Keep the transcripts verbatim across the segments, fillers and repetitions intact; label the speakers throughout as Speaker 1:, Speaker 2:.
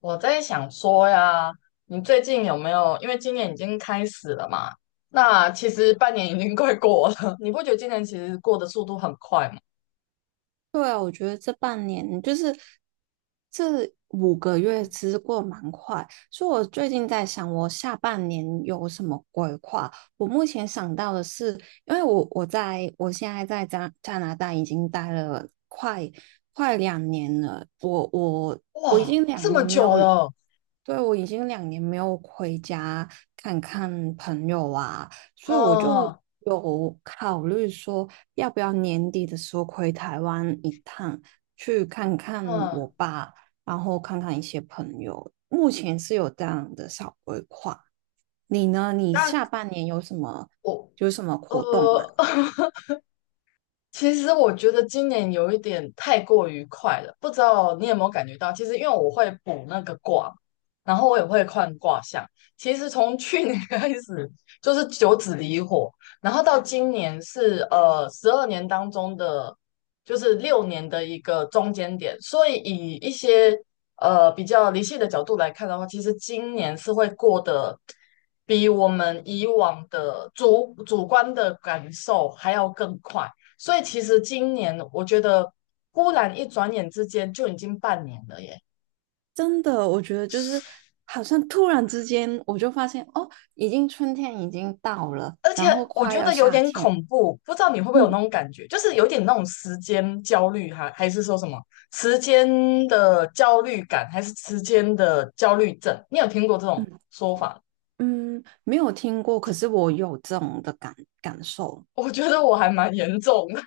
Speaker 1: 我在想说呀，你最近有没有？因为今年已经开始了嘛，那其实半年已经快过了，你不觉得今年其实过的速度很快吗？
Speaker 2: 对啊，我觉得这半年就是这五个月，其实过得蛮快。所以我最近在想，我下半年有什么规划？我目前想到的是，因为我我在我现在在加加拿大已经待了快快两年了，我我我已
Speaker 1: 哇，
Speaker 2: 经两
Speaker 1: 这么
Speaker 2: 年没
Speaker 1: 久
Speaker 2: 有
Speaker 1: 了
Speaker 2: 对，我已经两年没有回家看看朋友啊，所以我就
Speaker 1: 啊。
Speaker 2: 有考虑说，要不要年底的时候回台湾一趟，去看看
Speaker 1: 嗯。
Speaker 2: 我爸，然后看看一些朋友。目前是有这样的小规划。你呢？你下
Speaker 1: 那
Speaker 2: 半年有什么
Speaker 1: 我
Speaker 2: 有什么活动吗？
Speaker 1: 呃其实我觉得今年有一点太过于快了，不知道你有没有感觉到？其实因为我会补那个卦，然后我也会看卦象。其实从去年 开始就是九紫离火，然后到今年是呃十二年当中的就是六年的一个中间点，所以以一些呃比较理性的角度来看的话，其实今年是会过得比我们以往的主主观的感受还要更快。所以其实今年我觉得，忽然一转眼之间就已经半年了耶。
Speaker 2: 真的，我觉得就是好像突然之间，我就发现哦，已经春天已经到了，
Speaker 1: 而且
Speaker 2: 然后
Speaker 1: 我
Speaker 2: 快
Speaker 1: 觉
Speaker 2: 要
Speaker 1: 得有
Speaker 2: 夏
Speaker 1: 点
Speaker 2: 天，
Speaker 1: 恐怖，不知道你会不会有那
Speaker 2: 嗯。
Speaker 1: 种感觉，就是有点那种时间焦虑，还还是说什么时间的焦虑感，还是时间的焦虑症？你有听过这种
Speaker 2: 嗯
Speaker 1: 说法？
Speaker 2: 嗯，没有听过，可是我有这种的感感受，
Speaker 1: 我觉得我还蛮严重的。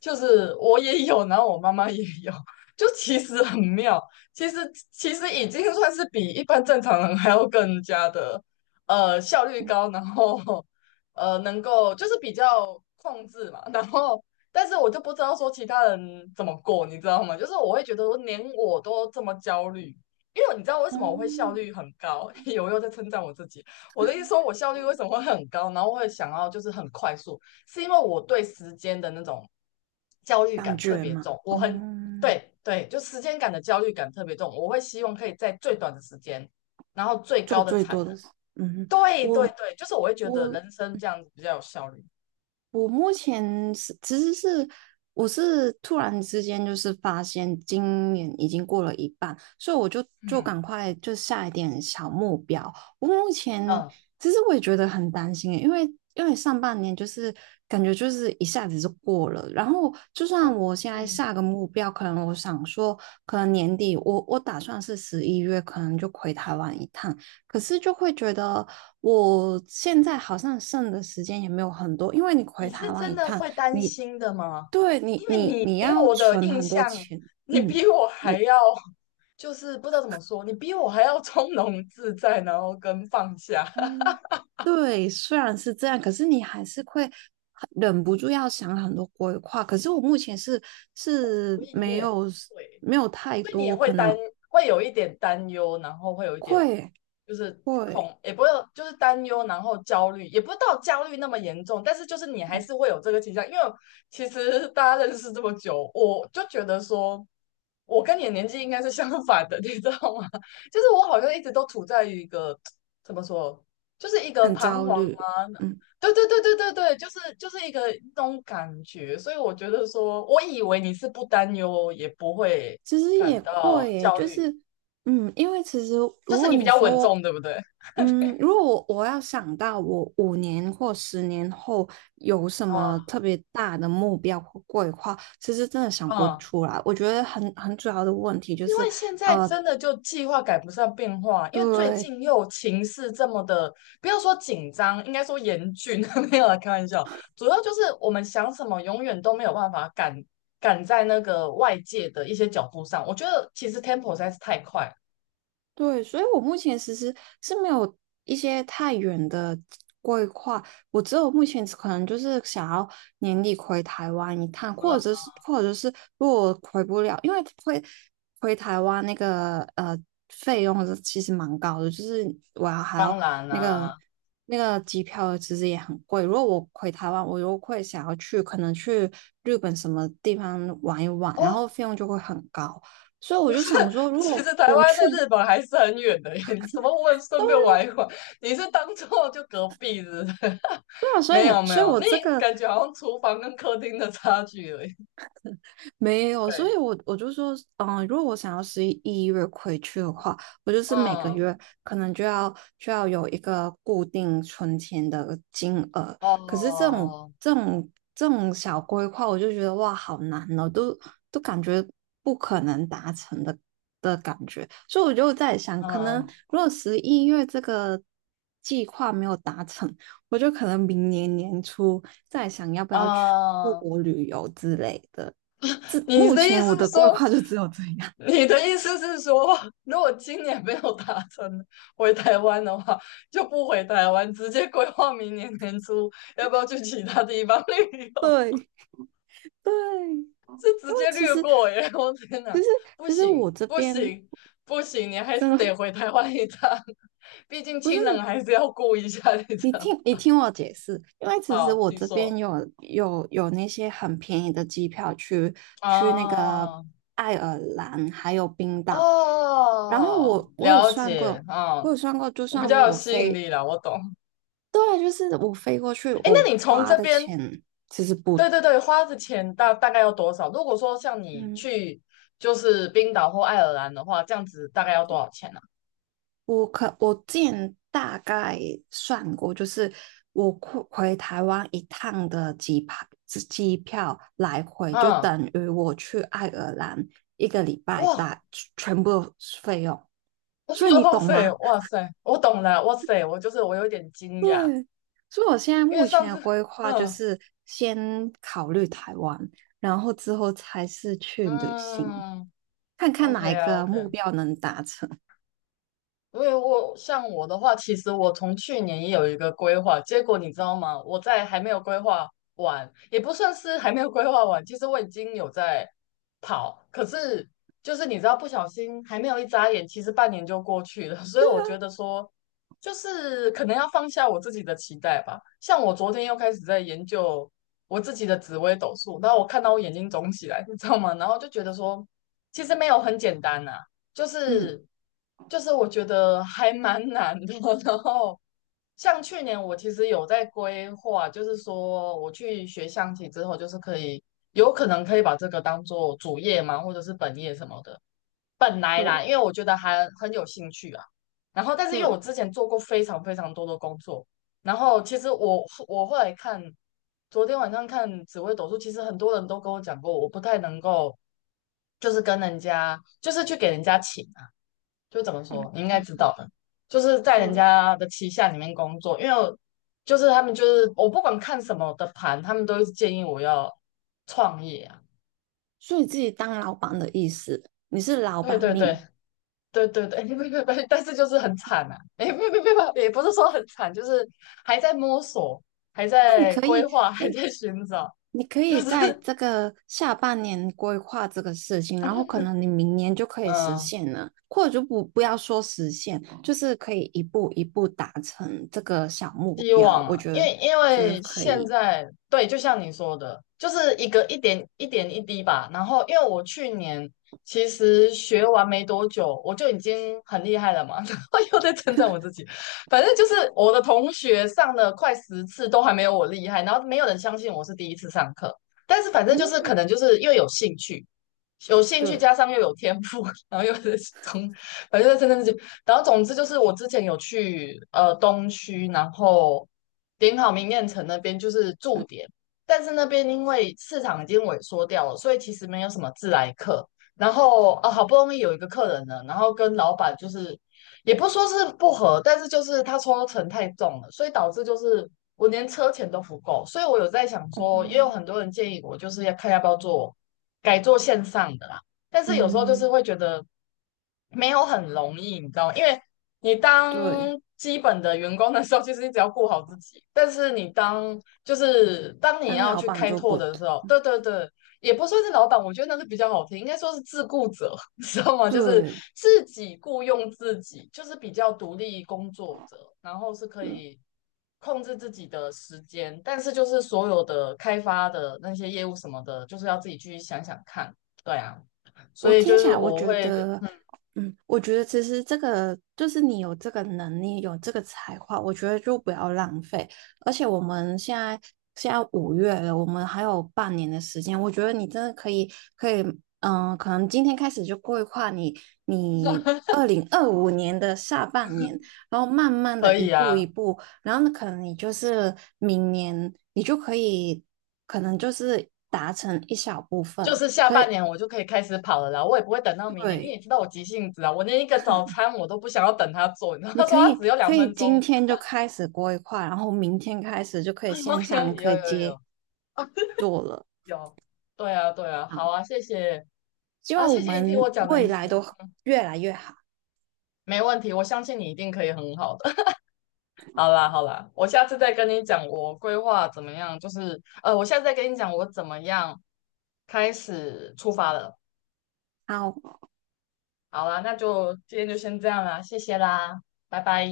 Speaker 1: 就是我也有，然后我妈妈也有，就其实很妙。其实其实已经算是比一般正常人还要更加的呃效率高，然后呃能够就是比较控制嘛，然后但是我就不知道说其他人怎么过，你知道吗？就是我会觉得我连我都这么焦虑。因为你知道为什么我会效
Speaker 2: 哦，
Speaker 1: 率很高？我又在称赞我自己。我的意思说，我效率为什么会很高？然后会想要就是很快速，是因为我对时间的那种焦虑
Speaker 2: 感
Speaker 1: 感特
Speaker 2: 觉
Speaker 1: 别
Speaker 2: 嘛，
Speaker 1: 重，我很
Speaker 2: 嗯，
Speaker 1: 对对，就时间感的焦虑感特别重，我会希望可以在最短的时间，然后最
Speaker 2: 做
Speaker 1: 高的
Speaker 2: 最
Speaker 1: 产
Speaker 2: 多
Speaker 1: 能。
Speaker 2: 的是，嗯，
Speaker 1: 对对
Speaker 2: 我
Speaker 1: 对，就是我会觉得
Speaker 2: 我
Speaker 1: 人生这样子比较有效率。
Speaker 2: 我目前是其实是我是突然之间就是发现今年已经过了一半，所以我就就
Speaker 1: 嗯
Speaker 2: 赶快就下一点小目标。我目前
Speaker 1: 嗯
Speaker 2: 其实我也觉得很担心耶因为因为上半年就是感觉就是一下子就过了，然后就
Speaker 1: 嗯，
Speaker 2: 算我现在
Speaker 1: 你
Speaker 2: 下个目标，可能我想说可能年底我我打算是十一月可能就回台湾一趟，可是就会觉得我现在好像剩的时间也没有很多，因为你
Speaker 1: 你
Speaker 2: 回台
Speaker 1: 是
Speaker 2: 湾
Speaker 1: 真
Speaker 2: 一
Speaker 1: 的
Speaker 2: 趟，
Speaker 1: 会担
Speaker 2: 你
Speaker 1: 心的吗？
Speaker 2: 对你
Speaker 1: 因为
Speaker 2: 你
Speaker 1: 你
Speaker 2: 你
Speaker 1: 给
Speaker 2: 要
Speaker 1: 我的
Speaker 2: 存
Speaker 1: 印
Speaker 2: 很多
Speaker 1: 象，
Speaker 2: 钱，
Speaker 1: 你
Speaker 2: 嗯，
Speaker 1: 比我还
Speaker 2: 你
Speaker 1: 要，就是不知道怎么说，你比我还要 从容自在，然后跟放下。
Speaker 2: 嗯，对，虽然是这样，可是你还是会很忍不住要想很多规划。可是我目前是 是
Speaker 1: 所以你
Speaker 2: 没
Speaker 1: 也会。
Speaker 2: 有没有太
Speaker 1: 所以你也
Speaker 2: 多，
Speaker 1: 会
Speaker 2: 可
Speaker 1: 担，
Speaker 2: 能
Speaker 1: 会有一点担忧，然后会有一点
Speaker 2: 会
Speaker 1: 就是
Speaker 2: 会
Speaker 1: 恐，也不会就是担忧，然后焦虑，也不到焦虑那么严重，但是就是你还
Speaker 2: 嗯
Speaker 1: 是会有这个倾向。因为其实大家认识这么久，我就觉得说，我跟你的年纪应该是相反的，你知道吗？就是我好像一直都处在于一个怎么说，就是一个
Speaker 2: 很
Speaker 1: 彷
Speaker 2: 焦
Speaker 1: 徨
Speaker 2: 虑，
Speaker 1: 啊。
Speaker 2: 嗯。
Speaker 1: 对对对对对对，就是就是一个那种感觉，所以我觉得说，我以为你是不担忧，也不会
Speaker 2: 其实
Speaker 1: 感
Speaker 2: 也
Speaker 1: 到
Speaker 2: 会耶，
Speaker 1: 焦
Speaker 2: 就
Speaker 1: 虑，
Speaker 2: 是，嗯，因为其实
Speaker 1: 就
Speaker 2: 如
Speaker 1: 是
Speaker 2: 果
Speaker 1: 你比
Speaker 2: 你
Speaker 1: 较稳
Speaker 2: 说，
Speaker 1: 重，对不对？
Speaker 2: 嗯，如果我我要想到我五年或十年后有什么
Speaker 1: 啊，
Speaker 2: 特别大的目标或规划，其实真的想不
Speaker 1: 嗯，
Speaker 2: 出来。我觉得很很主要的问题就
Speaker 1: 因
Speaker 2: 是，
Speaker 1: 为现在
Speaker 2: 呃，
Speaker 1: 真的就计划赶不上变化，因为最
Speaker 2: 对，
Speaker 1: 近又情势这么的，不要说紧张，应该说严峻。没有啦，开玩笑，主要就是我们想什么，永远都没有办法赶赶在那个外界的一些脚步上。我觉得其实 tempo 实在是太快了。
Speaker 2: 对，所以我目前其实是没有一些太远的规划，我只有目前可能就是想要年底回台湾一趟，或者
Speaker 1: 嗯，
Speaker 2: 是或者是如果回不了，因为回回台湾那个呃费用是其实蛮高的，就是我要还要
Speaker 1: 当然
Speaker 2: 那个
Speaker 1: 啦。
Speaker 2: 那个机票其实也很贵。如果我回台湾，我又会想要去可能去日本什么地方玩一玩，然
Speaker 1: 哦，
Speaker 2: 后费用就会很高。所以我就想说，如
Speaker 1: 其实
Speaker 2: 果
Speaker 1: 台
Speaker 2: 我
Speaker 1: 湾
Speaker 2: 去，
Speaker 1: 在日本还是很远的耶，你怎么问顺便
Speaker 2: 都。
Speaker 1: 玩一玩？你是当做就隔壁是不是？
Speaker 2: 对啊所
Speaker 1: 没
Speaker 2: 以
Speaker 1: 有没
Speaker 2: 所以
Speaker 1: 有，
Speaker 2: 我
Speaker 1: 那
Speaker 2: 这个
Speaker 1: 感觉好像厨房跟客厅的差距而已。
Speaker 2: 没有，所
Speaker 1: 对，
Speaker 2: 以我我就说，嗯，如果我想要十一月回去的话，我就是每个
Speaker 1: 嗯，
Speaker 2: 月可能就要就要有一个固定存钱的金额。可是这种
Speaker 1: 哦，
Speaker 2: 这种这种小规划，我就觉得哇，好难哦，都都感觉不可能达成的的感觉。所以我就在想，可能
Speaker 1: 嗯
Speaker 2: 如果十一月这个计划没有达成，我就可能明年年初再想要不要去出
Speaker 1: 嗯，
Speaker 2: 国旅游之类的。这
Speaker 1: 你
Speaker 2: 目
Speaker 1: 的意
Speaker 2: 前
Speaker 1: 思
Speaker 2: 我
Speaker 1: 是
Speaker 2: 的规
Speaker 1: 说，
Speaker 2: 划就只有这样。
Speaker 1: 你的意思是说，如果今年没有达成回台湾的话，就不回台湾，直接规划明年年初要不要去其他地方旅游，
Speaker 2: 对，
Speaker 1: 是直
Speaker 2: 因为
Speaker 1: 接
Speaker 2: 其
Speaker 1: 略
Speaker 2: 实
Speaker 1: 过耶！我天
Speaker 2: 其
Speaker 1: 哪，
Speaker 2: 实
Speaker 1: 不
Speaker 2: 其实
Speaker 1: 行
Speaker 2: 我这
Speaker 1: 不
Speaker 2: 边
Speaker 1: 行不行，你还是
Speaker 2: 真
Speaker 1: 得
Speaker 2: 的
Speaker 1: 回台湾一趟，毕竟
Speaker 2: 不是
Speaker 1: 亲人还是要顾一下，你知
Speaker 2: 你
Speaker 1: 道？
Speaker 2: 听你听我解释，因为其实
Speaker 1: 好，
Speaker 2: 我
Speaker 1: 你
Speaker 2: 这边
Speaker 1: 说。
Speaker 2: 有有有那些很便宜的机票去去那个
Speaker 1: 啊，
Speaker 2: 爱尔兰还有冰岛，然后
Speaker 1: 哦，
Speaker 2: 我我有
Speaker 1: 了
Speaker 2: 算
Speaker 1: 解，
Speaker 2: 过，我
Speaker 1: 嗯，
Speaker 2: 有算过，就
Speaker 1: 我比
Speaker 2: 算
Speaker 1: 较有
Speaker 2: 我
Speaker 1: 吸引
Speaker 2: 飞，
Speaker 1: 力了，我懂。
Speaker 2: 对，就是我飞过去，
Speaker 1: 哎，
Speaker 2: 我
Speaker 1: 那你从
Speaker 2: 花
Speaker 1: 这
Speaker 2: 的
Speaker 1: 边，
Speaker 2: 钱其实不，
Speaker 1: 对对对，花的钱大大概要多少？如果说像你
Speaker 2: 嗯，
Speaker 1: 去就是冰岛或爱尔兰的话，这样子大概要多少钱呢？
Speaker 2: 我可我之前大概算过，就是我回回台湾一趟的机票，机票来回就
Speaker 1: 啊？嗯，
Speaker 2: 等于我去爱尔兰一个礼拜
Speaker 1: 哇。
Speaker 2: 大全部费用，所以 你
Speaker 1: 哇
Speaker 2: 懂
Speaker 1: 塞，
Speaker 2: 吗？
Speaker 1: 哇 塞，我懂了，哇塞，我就是我有点惊讶，
Speaker 2: 对，所以我现在
Speaker 1: 因为
Speaker 2: 目
Speaker 1: 上
Speaker 2: 前的
Speaker 1: 次，
Speaker 2: 规划就
Speaker 1: 嗯
Speaker 2: 是先考虑台湾，然后之后才是去旅行，
Speaker 1: 嗯
Speaker 2: 看看
Speaker 1: ，OK
Speaker 2: 哪一
Speaker 1: 啊
Speaker 2: 个目
Speaker 1: ，OK。
Speaker 2: 标能达成。
Speaker 1: 因为我像我的话，其实我从去年也有一个规划，结果你知道吗？我在还没有规划完，也不算是还没有规划完，其实我已经有在跑，可是就是你知道，不小心还没有一眨眼，其实半年就过去了，所以
Speaker 2: 对
Speaker 1: 我
Speaker 2: 啊，
Speaker 1: 觉得说，就是可能要放下我自己的期待吧。像我昨天又开始在研究我自己的紫微斗数，然后我看到我眼睛肿起来，你知道吗？然后就觉得说，其实没有很简单呐。就
Speaker 2: 嗯，
Speaker 1: 是就是我觉得还蛮难的。然后像去年我其实有在规划，就是说我去学象棋之后，就是可以有可能可以把这个当做主业嘛，或者是本业什么的。本来啦，
Speaker 2: 对
Speaker 1: 因为我觉得还很有兴趣啊。然后，但是因为我
Speaker 2: 对，
Speaker 1: 之前做过非常非常多的工作，然后其实我我后来看，昨天晚上看紫薇斗数，其实很多人都跟我讲过，我不太能够就是跟人家就是去给人家请。就怎么说，你
Speaker 2: 嗯
Speaker 1: 应该知道的，就是在人
Speaker 2: 对。
Speaker 1: 家的旗下里面工作。因为我就是他们就是我不管看什么的盘，他们都是建议我要创业啊。
Speaker 2: 所以自己当老板的意思，你是老
Speaker 1: 对
Speaker 2: 板
Speaker 1: 对对
Speaker 2: 命，
Speaker 1: 对对对，不不不，但是就是很惨啊，哎，不不不不，也不是说很惨，就是还在摸索，还在
Speaker 2: 所
Speaker 1: 规
Speaker 2: 以
Speaker 1: 划，还在寻找，
Speaker 2: 你可
Speaker 1: 就
Speaker 2: 以在
Speaker 1: 是
Speaker 2: 这个下半年规划这个事情，然后 可能你明年就可以实
Speaker 1: 嗯。
Speaker 2: 现了，或者就不不要说实现，就是可以一步一步达成这个小目
Speaker 1: 希
Speaker 2: 标。
Speaker 1: 望
Speaker 2: 我
Speaker 1: 啊，
Speaker 2: 觉
Speaker 1: 因
Speaker 2: 得，
Speaker 1: 为因为现在对，就像你说的，就是一个一点一点一滴吧。然后，因为我去年其实学完没多久，我就已经很厉害了嘛。然后又在称赞我自己，反正就是我的同学上了快十次都还没有我厉害，然后没有人相信我是第一次上课。但是反正就是
Speaker 2: 嗯，
Speaker 1: 可能就是又有兴趣，有兴趣
Speaker 2: 对，
Speaker 1: 加上又有天赋，然后又是从，反正在称赞自己。然后总之就是我之前有去呃东区，然后点好明艳城那边就是驻
Speaker 2: 嗯
Speaker 1: 点，但是那边因为市场已经萎缩掉了，所以其实没有什么自来客。然后啊，好
Speaker 2: 嗯
Speaker 1: 不容易有一个客人呢，然后跟老板就是也不说是不合，但是就是他抽成太重了，所以导致就是我连车钱都不够。所以我有在想说，也有
Speaker 2: 嗯
Speaker 1: 很多人建议我就是要看要不要做改做线上的啦。但是有时候就是
Speaker 2: 嗯
Speaker 1: 会觉得没有很容易，你知道吗？因为你
Speaker 2: 对，
Speaker 1: 当基本的员工的时候，其实你只要顾好自己，但是你当就是当你
Speaker 2: 当
Speaker 1: 要
Speaker 2: 老
Speaker 1: 去
Speaker 2: 板
Speaker 1: 开
Speaker 2: 就
Speaker 1: 拓
Speaker 2: 不
Speaker 1: 的
Speaker 2: 对，
Speaker 1: 时候，对对对，也不算是老板，我觉得那是比较好听，应该说是自雇者，你知道吗？就是
Speaker 2: 对，
Speaker 1: 自己雇佣自己，就是比较独立工作者，然后是可
Speaker 2: 对
Speaker 1: 以控制自己的时间，但是就是所有的开发的那些业务什么的，就是要自己去想想看。对啊。所
Speaker 2: 我
Speaker 1: 以就
Speaker 2: 听起
Speaker 1: 是
Speaker 2: 来，我
Speaker 1: 我
Speaker 2: 觉
Speaker 1: 会
Speaker 2: 得，嗯，我觉得其实这个就是你有这个能力，有这个才华，我觉得就不要浪费。而且我们现在现在五月了，我们还有半年的时间，我觉得你真的可以可以，嗯、可能今天开始就规划你你二零二五年的下半年，然后慢慢的
Speaker 1: 可
Speaker 2: 一
Speaker 1: 以
Speaker 2: 步一
Speaker 1: 啊，
Speaker 2: 步，然后呢，可能你就是明年你就可以，可能就是达成一小部
Speaker 1: 就
Speaker 2: 分，
Speaker 1: 是下
Speaker 2: 可
Speaker 1: 半
Speaker 2: 以，
Speaker 1: 年我就可以开始跑了啦，我也不会等到明年。你也
Speaker 2: 对。
Speaker 1: 知道我急性子啊，我连一个早餐我都不想要等他做，你知道
Speaker 2: 你
Speaker 1: 他说
Speaker 2: 可
Speaker 1: 他
Speaker 2: 以
Speaker 1: 只有
Speaker 2: 可
Speaker 1: 两
Speaker 2: 以
Speaker 1: 分
Speaker 2: 今
Speaker 1: 钟。
Speaker 2: 天就开始规划，然后明天开始就可以 线上
Speaker 1: OK，有
Speaker 2: 可以
Speaker 1: 有
Speaker 2: 接
Speaker 1: 有
Speaker 2: 做了
Speaker 1: 有，对啊对啊，
Speaker 2: 啊！
Speaker 1: 好啊。谢谢
Speaker 2: 希
Speaker 1: 啊，
Speaker 2: 望我
Speaker 1: 谢谢你听我
Speaker 2: 们
Speaker 1: 讲那
Speaker 2: 未
Speaker 1: 些，
Speaker 2: 来都越来越好。
Speaker 1: 没问题，我相信你一定可以很好的。好啦好啦，我下次再跟你讲我规划怎么样，就是呃，我下次再跟你讲我怎么样开始出发了。
Speaker 2: 好，
Speaker 1: 好啦，那就今天就先这样啦，谢谢啦，拜拜。